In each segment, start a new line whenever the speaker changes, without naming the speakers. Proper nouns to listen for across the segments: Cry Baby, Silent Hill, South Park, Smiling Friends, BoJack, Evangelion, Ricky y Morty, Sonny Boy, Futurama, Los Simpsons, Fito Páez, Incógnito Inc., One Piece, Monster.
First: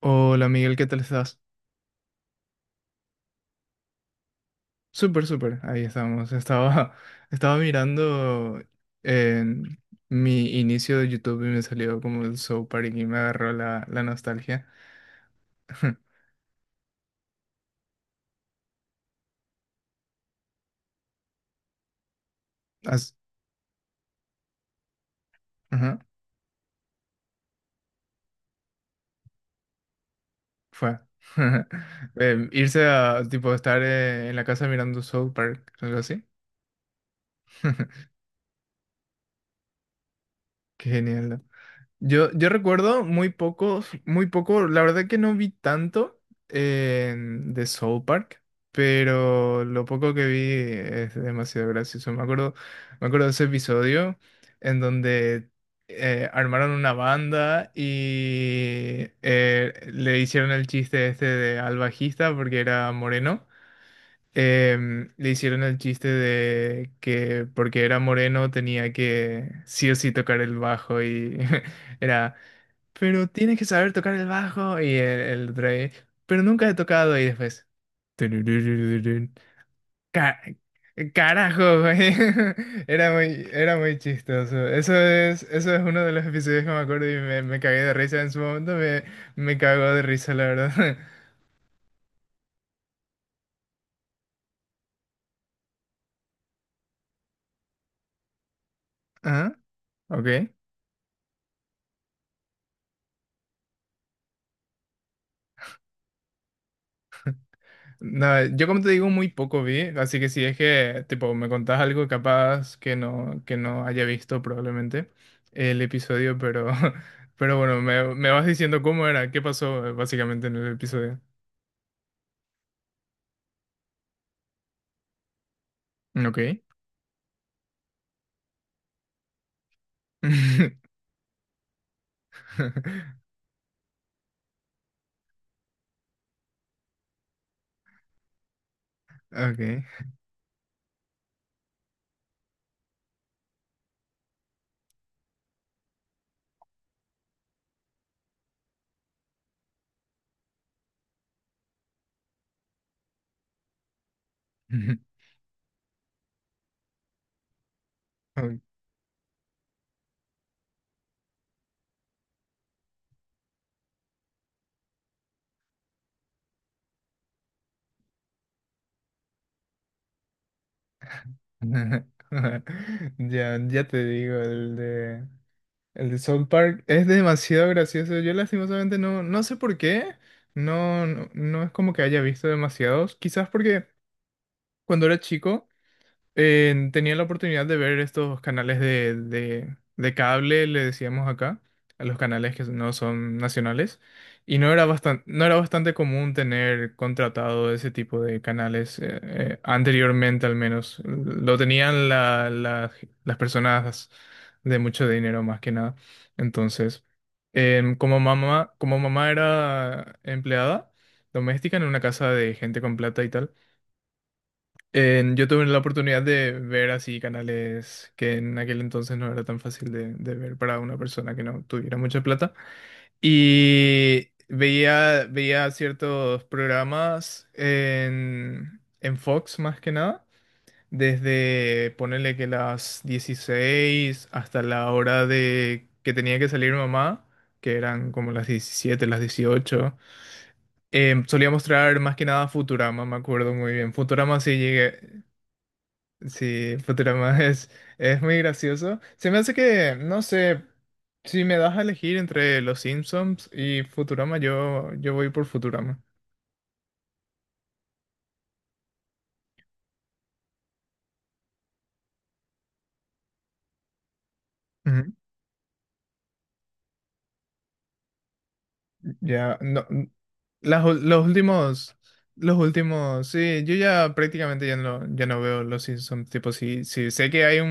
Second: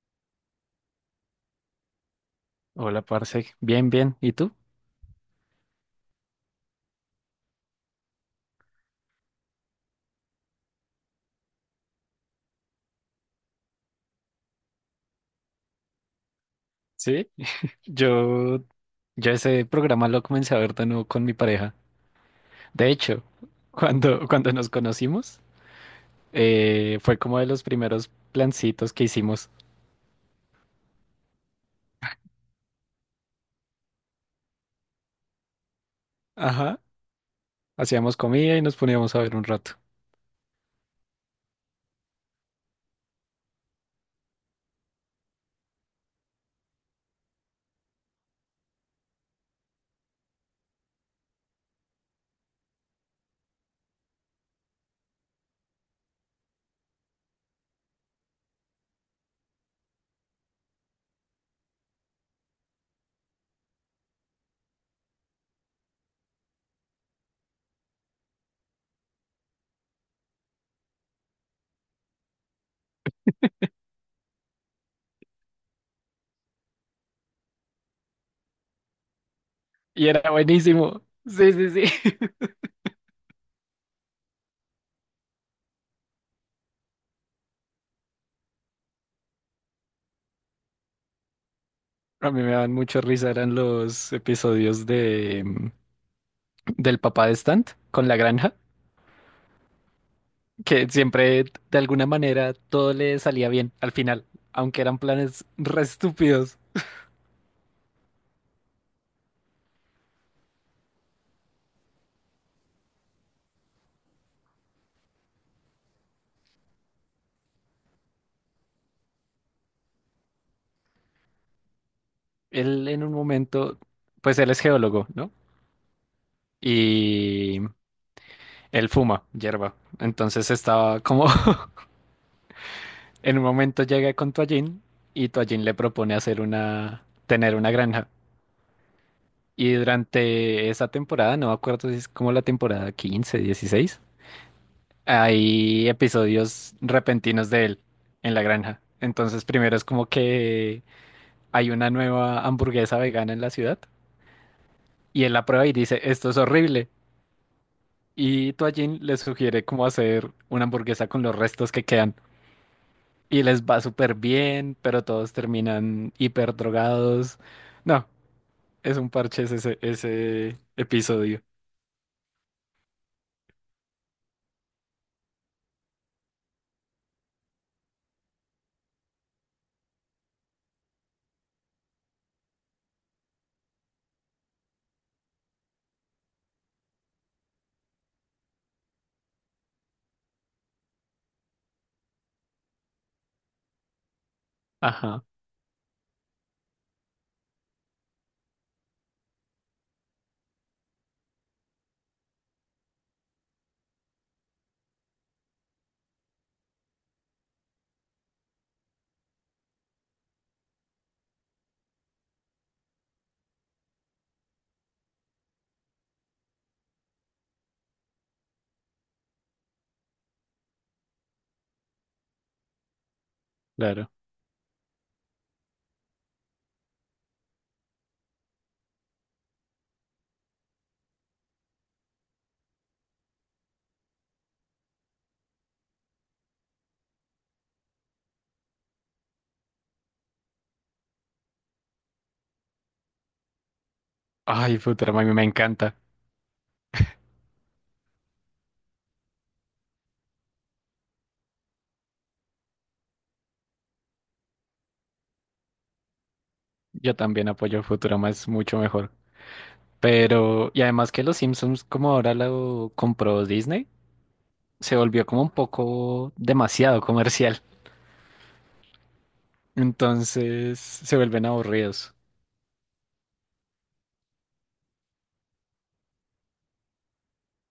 Hola Miguel, ¿qué tal estás?
Hola, parce. Bien, bien. ¿Y tú?
Súper, súper, ahí estamos. Estaba, estaba mirando en mi inicio de YouTube y me salió como el Soul Park y me agarró la nostalgia.
Sí. Yo, yo ese programa lo comencé a ver de nuevo con mi pareja. De
As-
hecho, cuando nos conocimos,
ajá,
fue como de los primeros plancitos que hicimos.
fue. Irse a, tipo, estar en la casa mirando Soul Park, algo así.
Ajá. Hacíamos comida y nos poníamos a ver un rato.
Qué genial. Yo recuerdo muy pocos, muy poco, la verdad que no vi tanto de Soul Park, pero lo poco que vi es demasiado gracioso. Me acuerdo de ese episodio en donde armaron una banda y le hicieron el chiste este de, al bajista porque era moreno. Le hicieron el chiste de que porque era moreno tenía que sí o sí tocar el bajo y era pero tienes que saber tocar el bajo y el Dre, pero nunca he tocado y después. Turururururun.
Y era
Ca-
buenísimo. Sí, sí,
Carajo,
sí.
güey. Era muy chistoso. Eso es uno de los episodios que me acuerdo y me cagué de risa en su momento. Me cagó de risa, la verdad.
A mí me daban mucho risa, eran los episodios del papá de Stant con la granja,
Ah, ok.
que siempre de alguna manera todo le salía bien al final, aunque eran planes re estúpidos.
Nada, yo como te digo, muy poco vi, así que si es que, tipo, me contás algo capaz que no, haya visto probablemente el episodio, pero, pero bueno, me vas diciendo cómo era, qué pasó básicamente en el episodio.
Él en un momento, pues él es geólogo, ¿no?
Ok.
Y él fuma hierba. Entonces estaba como en un momento llega con Toallín y Toallín le propone tener una granja. Y
Ok.
durante esa temporada, no me acuerdo si es como la temporada 15 dieciséis, hay episodios repentinos de él en la granja. Entonces primero es como que hay una nueva hamburguesa vegana en la ciudad y él la prueba y dice, esto es horrible. Y
Ok.
Toallín les sugiere cómo hacer una hamburguesa con los restos que quedan. Y les va súper bien, pero todos terminan hiper drogados. No, es un parche ese episodio.
Ya, ya te digo, el de South Park es demasiado gracioso. Yo lastimosamente no sé por qué. No, no, no es como que haya visto demasiados. Quizás porque cuando era chico, tenía la oportunidad de ver estos canales de, de cable, le decíamos acá, a los canales que no son nacionales, y no era bastante,
Ajá,
no era bastante común tener contratado ese tipo de canales, anteriormente al menos. Lo tenían las personas de mucho dinero más que nada. Entonces, como mamá, era empleada doméstica en una casa de gente con plata y tal. Yo tuve la oportunidad de ver así canales que en aquel entonces no era tan fácil de, ver para una persona que no tuviera mucha plata.
claro.
Y veía ciertos programas en Fox más que nada, desde ponerle que las 16 hasta la hora de que tenía que salir mamá, que eran como las 17 las 18. Solía mostrar más que nada Futurama, me acuerdo muy bien. Futurama sí
Ay,
llegué.
Futurama, a mí me encanta.
Sí, Futurama es muy gracioso. Se me hace que, no sé, si me das a elegir entre Los Simpsons y Futurama, yo voy por Futurama.
Yo también apoyo Futurama, es mucho mejor. Pero, y además que los Simpsons, como ahora lo compró Disney, se
Ujú.
volvió como un poco demasiado comercial.
Ya, no, n-
Entonces
las ul-
se vuelven aburridos.
los últimos, sí, yo ya prácticamente ya no, veo Los Simpsons. Tipo, sí sí sé que hay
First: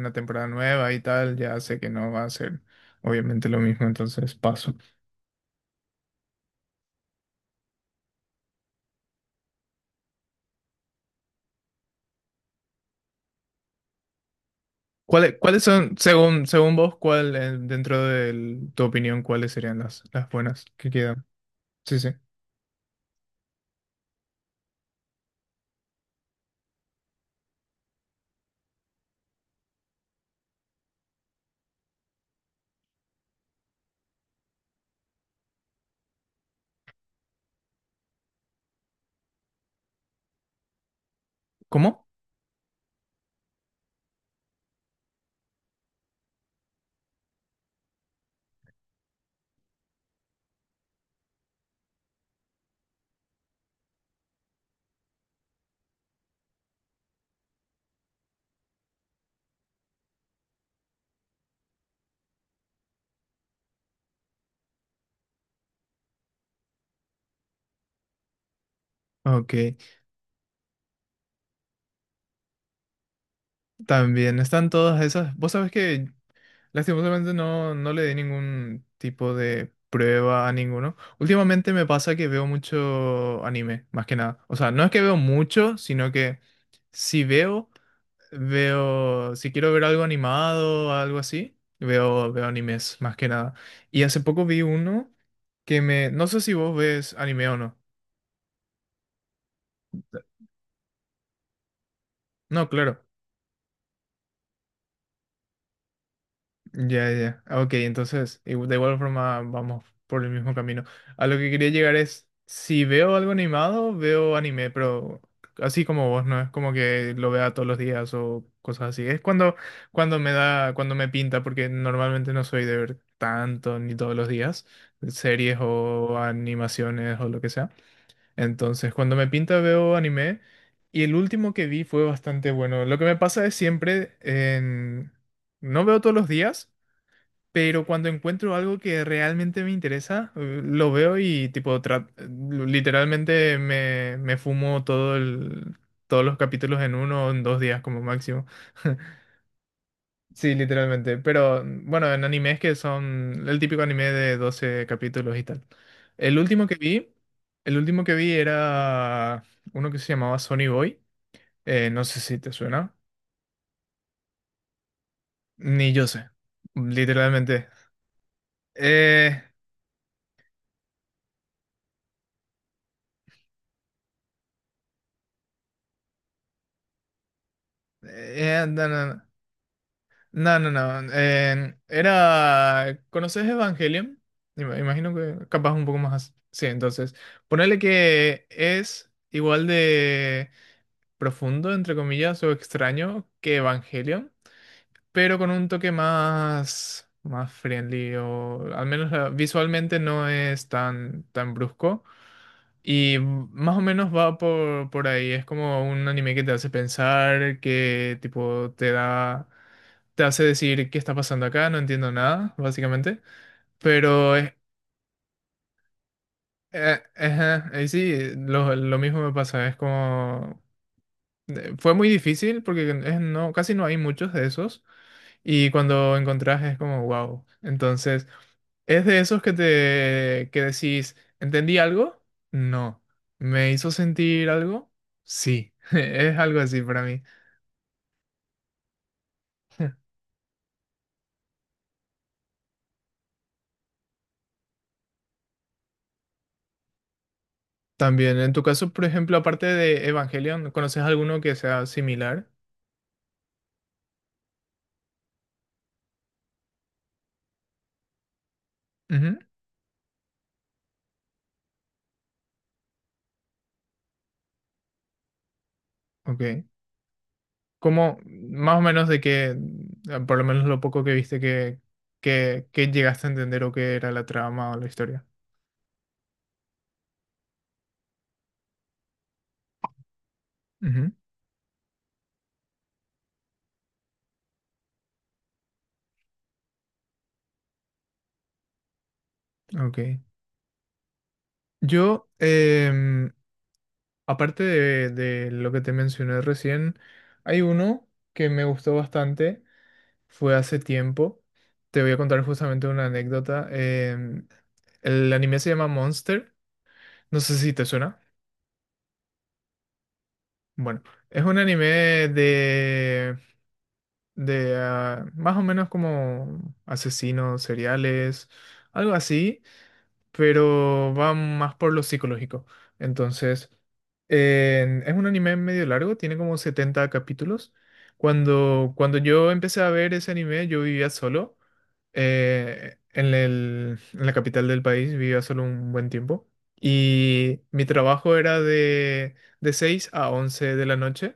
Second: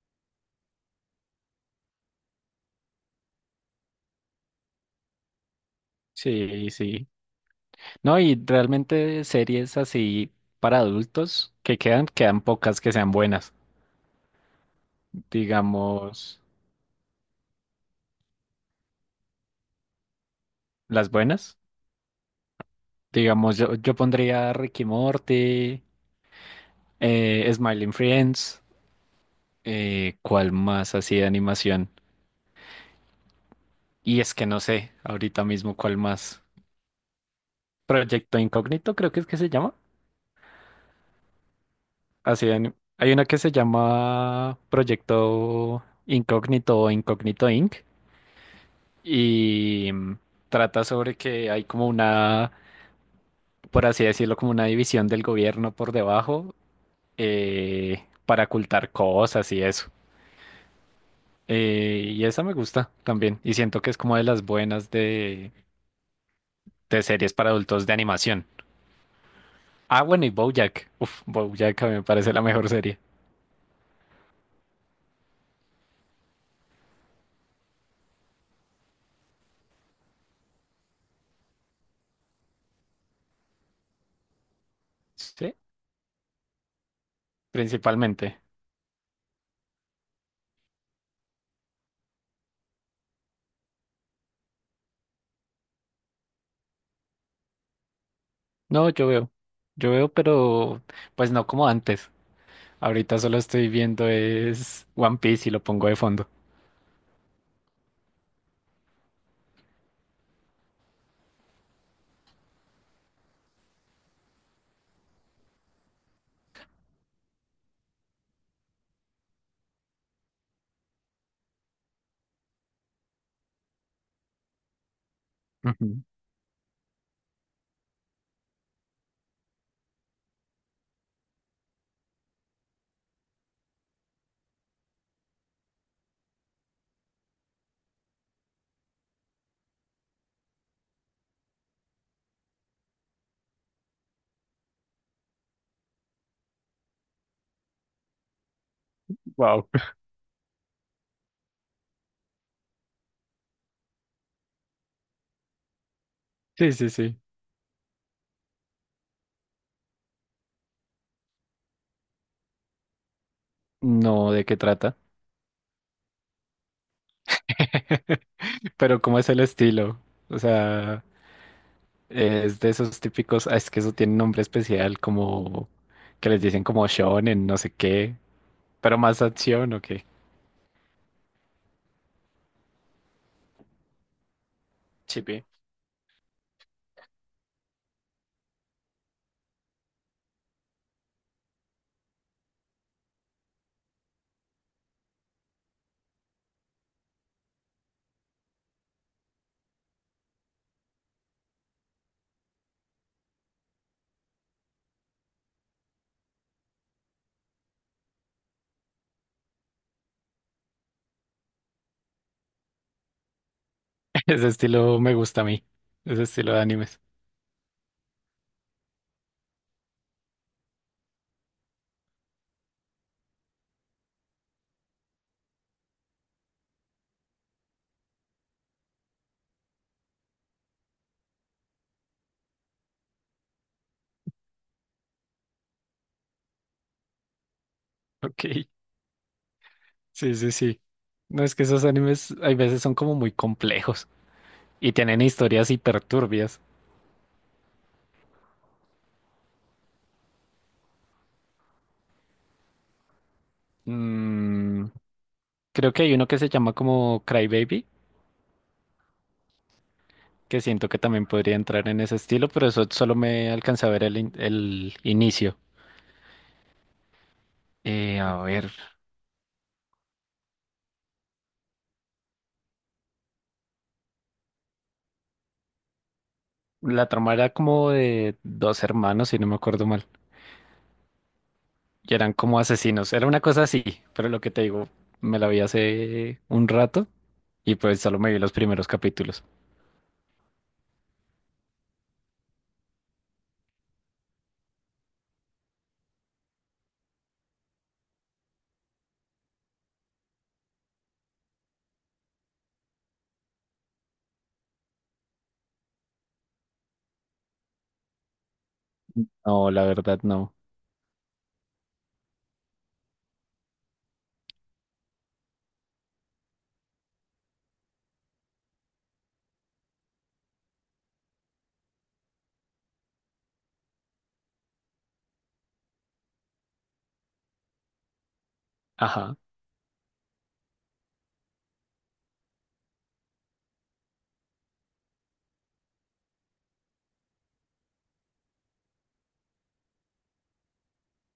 una temporada nueva y tal, ya sé que no va a ser obviamente lo mismo, entonces paso.
Sí, sí. No, y realmente series así para adultos que quedan, quedan pocas que sean buenas.
¿Cuáles son,
Digamos,
según vos, cuál, dentro de tu opinión, cuáles serían las buenas que
las
quedan?
buenas.
Sí, sí.
Digamos, yo pondría Ricky y Morty, Smiling Friends, ¿cuál más así de animación? Y es que no sé ahorita mismo cuál más. Proyecto Incógnito, creo que es que se llama.
¿Cómo?
Así de ani- hay una que se llama Proyecto Incógnito o Incógnito Inc. y trata sobre que hay como una, por así decirlo, como una división del gobierno por debajo, para ocultar cosas y eso. Y esa me gusta también. Y siento que es como de las buenas de series para adultos de animación.
Ok.
Ah, bueno, y BoJack. Uf, BoJack a mí me parece la mejor serie.
También están todas esas. Vos sabés que lastimosamente no le di ningún tipo de prueba a ninguno. Últimamente me pasa que veo mucho anime, más que nada. O sea, no es que veo
Sí,
mucho, sino que si veo,
principalmente.
si quiero ver algo animado o algo así, veo animes, más que nada. Y hace poco vi uno No sé si vos ves anime o no.
No, yo veo. Yo veo, pero pues no como antes.
No, claro.
Ahorita solo estoy viendo es One Piece y lo pongo de fondo.
Ya, ya. Ah, ok, entonces, de igual forma vamos por el mismo camino. A lo que quería llegar es, si veo algo animado, veo anime, pero así como vos, no es como que lo vea todos los días o cosas así. Es cuando, cuando me da, cuando me pinta, porque normalmente no soy de ver tanto ni todos los días, series o animaciones o lo que sea. Entonces, cuando me pinta veo anime y el último que vi fue bastante bueno. Lo que me pasa es siempre en. No veo todos los días, pero cuando encuentro algo que realmente me interesa, lo veo y tipo literalmente me fumo todos los capítulos en uno o en dos días como máximo.
Wow.
Sí, literalmente. Pero bueno, en animes que son el típico anime de 12 capítulos y tal. El último
Sí,
que
sí,
vi,
sí.
el último que vi era uno que se llamaba Sonny Boy. No sé si te suena.
No, ¿de qué trata?
Ni yo sé. Literalmente.
Pero, ¿cómo es el
Eh,
estilo? O sea, es de esos típicos, ah, es que eso tiene un nombre especial, como que les dicen como shonen, no sé qué,
no,
pero
no,
más
no,
acción o qué.
no, no, no, era. ¿Conoces Evangelion? Imagino
Sí, pi.
que capaz un poco más. Sí, entonces ponerle que es igual de profundo, entre comillas, o extraño que Evangelion, pero con un toque más, más friendly, o al menos visualmente no es tan, tan brusco. Y más o menos va por, ahí. Es como un anime que te hace pensar, que tipo te da, te hace decir qué está pasando acá, no entiendo nada, básicamente. Pero
Ese
es,
estilo me gusta a mí, ese estilo de animes.
ajá, y sí, lo mismo me pasa. Es como fue muy difícil porque no, casi no hay muchos de esos. Y cuando encontrás es como, wow. Entonces, ¿es de esos que te que decís, ¿entendí algo? No. ¿Me hizo sentir algo? Sí. Es algo así para mí.
Ok, sí, sí, sí. No, es que esos animes hay veces son como muy complejos y tienen historias hiperturbias.
También, en tu caso, por ejemplo, aparte de Evangelion, ¿conoces alguno que sea similar?
Mm, creo que hay uno que se llama como Cry Baby,
Ujú,
que siento que también podría entrar en ese estilo, pero eso solo me alcanza a ver el, in- el inicio.
ok. ¿Cómo,
A ver,
más o menos de que, por lo menos lo poco que viste que llegaste a entender o qué era la trama o la historia?
la trama era como de dos hermanos, si no me acuerdo mal,
Ujú,
y eran como asesinos, era una cosa así, pero lo que te digo, me la vi hace un rato y pues solo me vi los primeros capítulos.
ok. Yo, aparte de lo que te mencioné recién, hay uno que me gustó bastante, fue hace tiempo. Te voy a contar justamente una anécdota. El anime se llama Monster, no sé si te suena.
No, la verdad no.
Bueno, es un anime de, más o menos como asesinos seriales, algo así, pero va más por lo psicológico. Entonces, es un anime medio largo, tiene como 70 capítulos. Cuando
Ajá.
yo empecé a ver ese anime, yo vivía solo. En en la capital del país vivía solo un buen tiempo. Y mi trabajo era de, 6 a 11 de la noche.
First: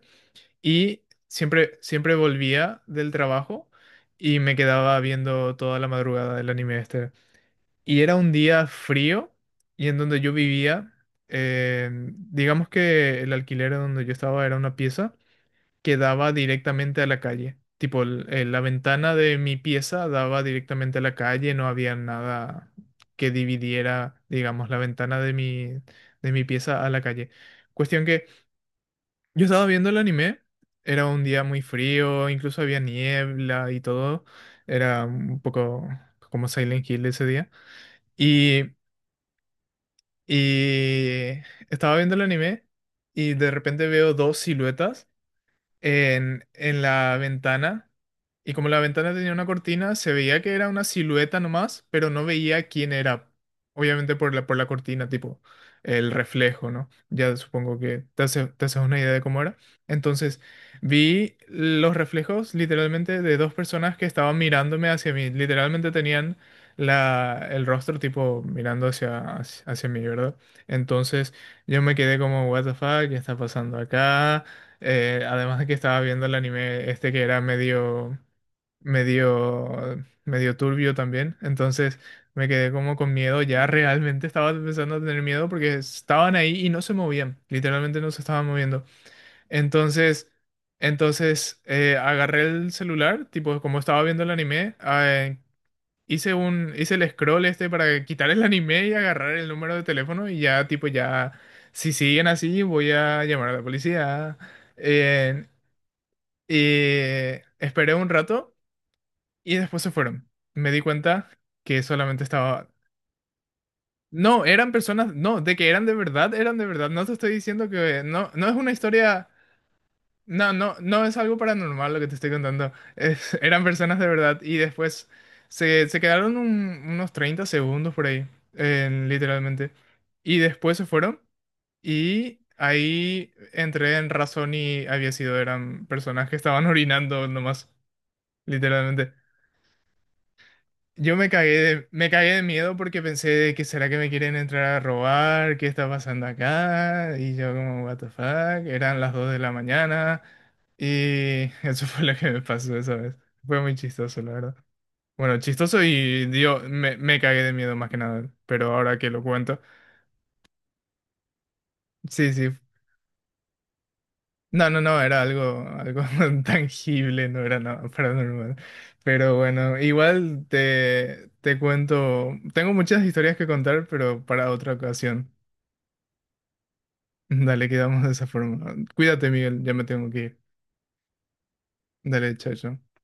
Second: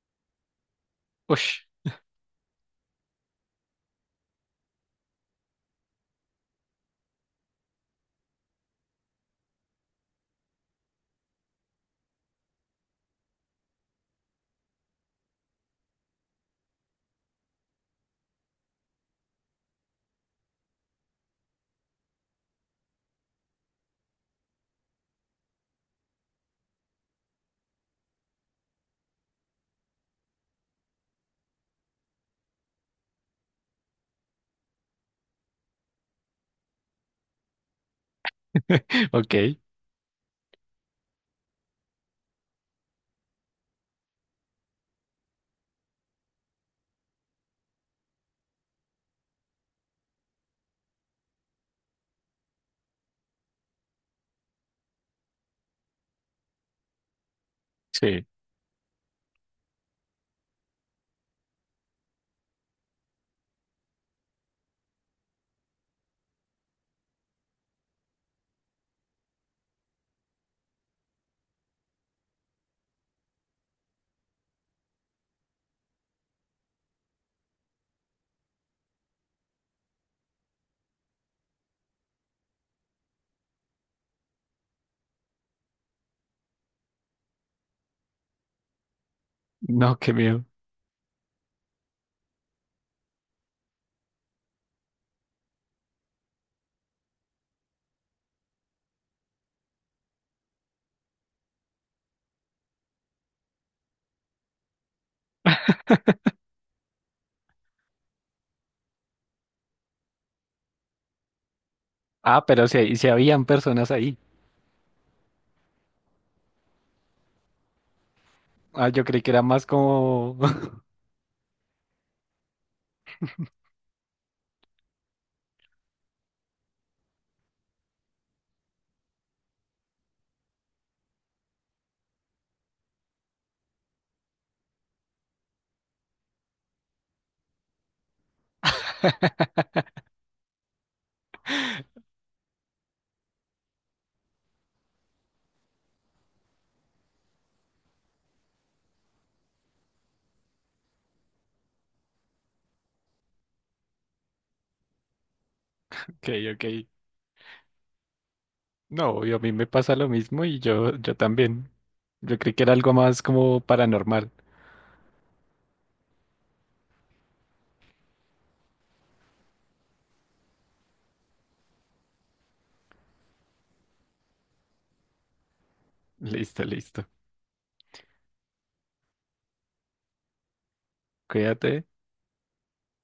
Y
Ush.
siempre volvía del trabajo y me quedaba viendo toda la madrugada el anime este. Y era un día frío y en donde yo vivía, eh, digamos que el alquiler donde yo estaba era una pieza que daba directamente a la calle. Tipo, la ventana de mi pieza daba directamente a la calle, no había nada que dividiera, digamos, la ventana de mi, pieza a la calle. Cuestión que yo estaba viendo el anime, era un día muy frío, incluso había niebla y todo, era un poco como Silent Hill ese día. Y
Ok,
Y estaba viendo el anime y de repente veo dos siluetas en, la ventana. Y como la ventana tenía una cortina, se veía que era una silueta nomás, pero no veía quién era. Obviamente por la cortina, tipo el reflejo, ¿no? Ya supongo que te
sí.
te haces una idea de cómo era. Entonces, vi los reflejos literalmente de dos personas que estaban mirándome hacia mí. Literalmente tenían la, el rostro tipo mirando hacia, hacia mí, ¿verdad? Entonces, yo me quedé como, what the fuck, ¿qué está pasando acá? Además de que estaba viendo el anime este que era medio turbio también. Entonces me quedé como con miedo. Ya realmente estaba empezando a tener miedo porque estaban ahí y no se movían. Literalmente no se estaban moviendo.
No, qué
Entonces,
miedo.
agarré el celular, tipo como estaba viendo el anime, hice hice el scroll este para quitar el anime y agarrar el número de teléfono y ya tipo ya, si siguen así voy a llamar a la policía. Eh, y esperé un rato y después se fueron. Me di cuenta que solamente
Ah, pero
estaba.
si, si habían personas ahí.
No, eran personas, no, de que eran de verdad, eran de verdad. No te estoy diciendo que no, no es una
Ah, yo creí
historia,
que era más como...
no, no, no es algo paranormal lo que te estoy contando. Es, eran personas de verdad y después se quedaron unos 30 segundos por ahí, literalmente. Y después se fueron y ahí entré en razón y había sido, eran personas que estaban orinando nomás, literalmente. Yo me cagué de, me, cagué de miedo porque pensé de que será que me quieren entrar a robar, qué está pasando acá, y yo como, what the fuck, eran las 2 de la mañana, y eso fue lo que me pasó esa vez. Fue muy chistoso, la verdad. Bueno, chistoso y
Ok,
dio,
ok.
me cagué de miedo más que nada, pero ahora que lo
No, y a mí
cuento,
me pasa lo mismo y yo también.
sí,
Yo
sí.
creí que era algo más como paranormal.
No, no, no, era algo, algo tangible, no era nada paranormal. Pero bueno, igual te, cuento, tengo muchas historias que contar, pero para otra ocasión.
Listo, listo.
Dale, quedamos de esa forma. Cuídate, Miguel, ya me tengo que ir.
Cuídate.
Dale, chao, chao.